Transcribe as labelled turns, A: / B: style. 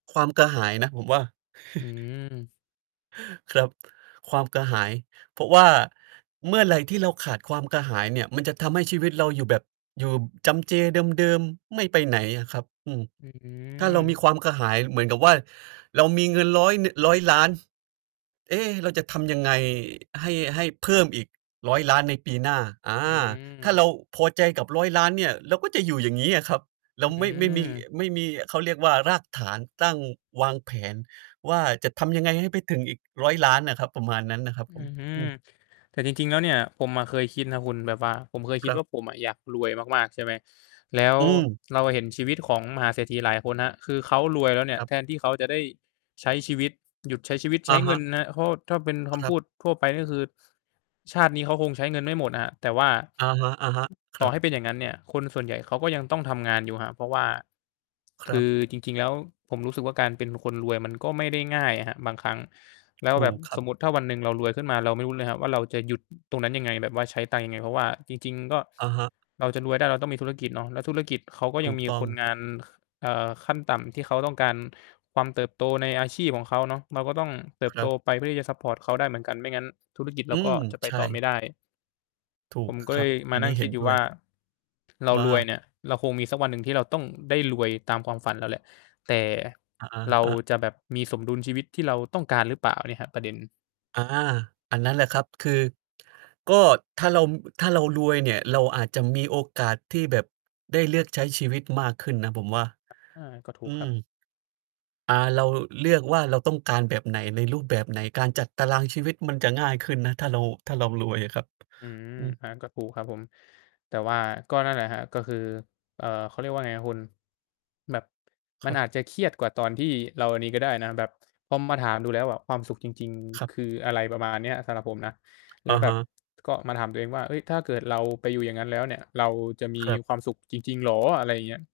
A: ความกระหายนะ ผมว่า
B: อืม
A: ครับ ความกระหาย เพราะว่าเมื่อไรที่เราขาดความกระหายเนี่ย มันจะทำให้ชีวิตเราอยู่แบบ อยู่จำเจเดิม ๆ ไม่ไปไหนอะครับ อืม
B: อื
A: ถ้าเรามี
B: ม
A: ความกระหายเหมือนกับว่า เรามีเงิน 100 นึ 100,000,000 "เอ๊! เราจะทำยังไงให้ ให้เพิ่มอีก 100,000,000 ในปีหน้า" อา
B: อื
A: ถ้าเ
B: ม
A: ราพอใจกับ 100,000,000 เนี่ย เราก็จะอยู่อย่างงี้อะครับ เร
B: อื
A: าไม่ ไม่มี
B: ม
A: ไม่มี เขาเรียกว่ารากฐาน ตั้งวางแผนว่า "จะทำยังไงให้ไปถึงอีก 100,000,000" อะครับ ประมาณนั้นน่ะครับ
B: อ
A: ผม
B: ือฮึ
A: อืม
B: แต่จริง ๆ แล้วเนี่ย ผมอะเคยคิดนะคุณ แบบว่าผมเคยค
A: ค
B: ิด
A: รั
B: ว่
A: บ
B: า ผมอะอยากรวยมาก ๆ ใช่ไหม แล้ว
A: อืม
B: เราเห็นชีวิตของมหาเศรษฐีหลายคนครับ คือเขารวยแล้วเนี่
A: ค
B: ย
A: รั
B: แ
A: บ
B: ทนที่เขาจะได้ใช้ชีวิต หยุดใช้ชีวิต ใช
A: อ
B: ้
A: ะ
B: เ
A: ฮ
B: งิน
A: ะ
B: นะ เพราะถ้าเป็นค
A: คร
B: ำพ
A: ับ
B: ูดทั่วไป ก็คือชาตินี้เขาคงใช้เงินไม่หมดครับ แต่ว่า
A: อะฮะ ๆ ค
B: ต
A: ร
B: ่อ
A: ั
B: ใ
A: บ
B: ห้เป็นอย่างงั้นเนี่ย คนส่วนใหญ่เขาก็ยังต้องทำงานอยู่ครับ เพราะว่า
A: ค
B: ค
A: รั
B: ื
A: บ
B: อจริง ๆ แล้ว ผมรู้สึกว่าการเป็นคนรวยมันก็ไม่ได้ง่ายอะครับบางครั้ง แล้
A: ถ
B: วแ
A: ู
B: บบ
A: กคร
B: ส
A: ับ
B: มมุติถ้าวันหนึ่งเรารวยขึ้นมา เราไม่รู้เลยครับว่าเราจะหยุด ตรงนั้นยังไง แบบว่าใช้ตังค์ยังไง เพราะว่า จริง ๆ ก็
A: อะฮะ
B: เราจะรวยได้เราต้องมีธุรกิจเนาะ แล้วธุรกิจเขาก็
A: ถ
B: ยั
A: ู
B: ง
A: ก
B: มี
A: ต้
B: ค
A: อง
B: นงาน ค อ่า ขั้นต่ำที่เขาต้องการความเติบโตในอาชีพของเขาเนาะ เราก็ต้องเติ
A: ค
B: บ
A: ร
B: โต
A: ับ
B: ไปเพื่อที่จะซัปพอร์ตเขาได้เหมือนกัน ไม่งั้นธุรกิจเร
A: อื
B: าก
A: ม
B: ็จะไป
A: ใช
B: ต่อไม่
A: ่
B: ได้
A: ถู
B: ผ
A: ก
B: มก็
A: ค
B: เ
A: ร
B: ล
A: ับ
B: ยม
A: อ
B: า
A: ัน
B: น
A: น
B: ั่
A: ี้
B: งค
A: เห
B: ิ
A: ็
B: ด
A: น
B: อยู่
A: ด้
B: ว
A: ว
B: ่า
A: ย
B: เรา
A: ว่
B: รวย
A: า?
B: เนี่ย เราคงมีสักวันหนึ่งที่เราต้องได้รวยตามความฝันเราแหละ แต่
A: อ อ
B: เร
A: ะ
B: า
A: ฮะ
B: จะแบบมีสมดุลชีวิตที่เราต้องการ หรือเปล่าเนี่ยครับ ประเด็น
A: อ อา อันนั้นแหละครับ คือ ก็ถ้าเรา ถ้าเรารวยเนี่ย เราอาจจะมีโอกาสที่แบบได้เลือกใช้ชีวิตมากขึ้นนะ ผมว่า
B: อา ก็ถู
A: อื
B: กครับ
A: ม อา เราเลือกว่า เราต้องการแบบไหน ในรูปแบบไหน การจัดตารางชีวิตมันจะง่ายขึ้นนะ ถ้าเรา ถ้าเรารวยอะครับ
B: อืม
A: อืม
B: อันนั้นก็ถูกครับผม แต่ว่าก็นั่นแหละครับ ก็คือ เอ่อ เขาเรียกว่าไงครับคุณ แบบ
A: ค
B: มั
A: ร
B: น
A: ับ
B: อาจจะเครียดกว่าตอนที่เราอันนี้ก็ได้นะ แบบพอมาถามดูแล้วความสุขจริง
A: คร
B: ๆ
A: ับ
B: คืออะไรประมาณนี้ สำหรับผมนะ แล
A: อ
B: ้ว
A: ะ
B: แบ
A: ฮ
B: บ
A: ะ
B: ก็มาถามตัวเองว่า เอ๊ย ถ้าเกิดเราไปอยู่อย่างงั้นแล้วเนี่ย เราจะมี
A: ครับ
B: ความสุขจริง ๆ เหรอ อะไรอย่างเงี้ย